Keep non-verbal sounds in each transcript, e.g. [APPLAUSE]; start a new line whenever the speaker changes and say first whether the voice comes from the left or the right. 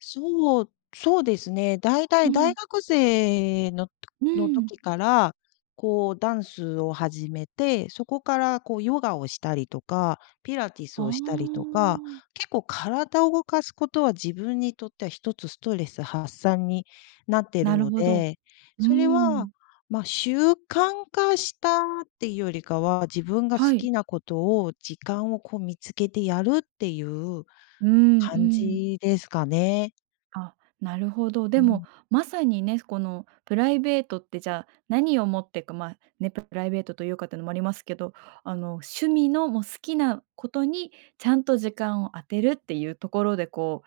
left: そう、そうですね。大
right: う
left: 体大
right: ん。
left: 学生の [CLICKS TONGUE]
right: う
left: の
right: ん。
left: 時から、こう、ダンスを始めて、そこからこうヨガをしたりとか、ピラティス
right: あ
left: をしたりとか、
right: あ。
left: 結構体を動かすことは自分にとってはひとつストレス発散になってる
right: なる
left: の
right: ほど。
left: で、
right: うー
left: それは、
right: ん。
left: ま、習慣化したっていうよりかは、自分が好
right: はい。
left: きなことを、時間を、こう、見つけてやるっていう、
right: うんう
left: 感
right: ん。
left: じですかね。
right: あっ、なるほど。
left: う
right: で
left: ん。
right: もまさにね、この、プライベートって、じゃ何を持ってか、まあ、ね、ププライベートというかっていうのもありますけど、あの、趣味のもう好きなことにちゃんと時間を充てるっていうところで、こう、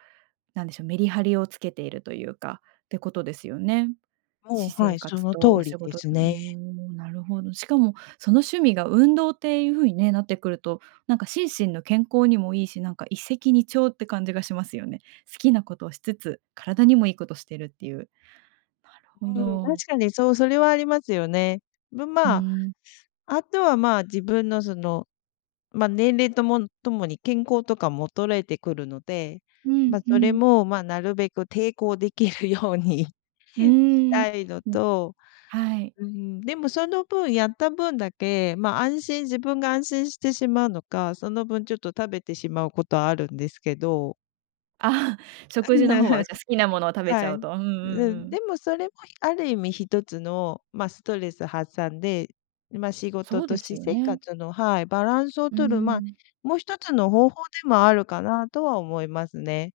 right: なんでしょ、メリハリをつけているというか、ってことですよね。
left: も
right: 私
left: う、は
right: 生
left: い、そ
right: 活
left: の
right: と
left: 通
right: お
left: り
right: 仕
left: で
right: 事
left: すね。
right: ん、なるほど。しかもその趣味が運動っていうふうにね、なってくると、なんか心身の健康にもいいし、なんか一石二鳥って感じがしますよね。好きなことをしつつ、体にもいいことしてるっていう。なるほ
left: うん、確
right: ど。
left: かにそう、それはありますよね。ま
right: う
left: ま、
right: ーん。
left: あとは、まあ、自分のその、ま、年齢ともともに健康とかも衰えてくるので、
right: うん
left: ま、
right: う
left: それ
right: ん。
left: も、まあ、なるべく抵抗できるように
right: うー
left: し
right: ん、
left: たいの
right: うん、
left: と、
right: はい。
left: うん、でもその分やった分だけ、ま、安心自分が安心してしまうのか、その分ちょっと食べてしまうことあるんですけど
right: あっ、食事の方は、じゃ好
left: [LAUGHS]
right: きなものを食べち
left: は
right: ゃう
left: い。
right: と、うんうん
left: う
right: う
left: ん、
right: ん。
left: でも、それもある意味ひとつの、ま、ストレス発散で、ま、仕事
right: そう
left: と
right: です
left: 私
right: よ
left: 生
right: ね。
left: 活の、はい、バランスを
right: うー
left: 取る、ま、
right: ん。
left: もひとつの方法でもあるかなとは思いますね。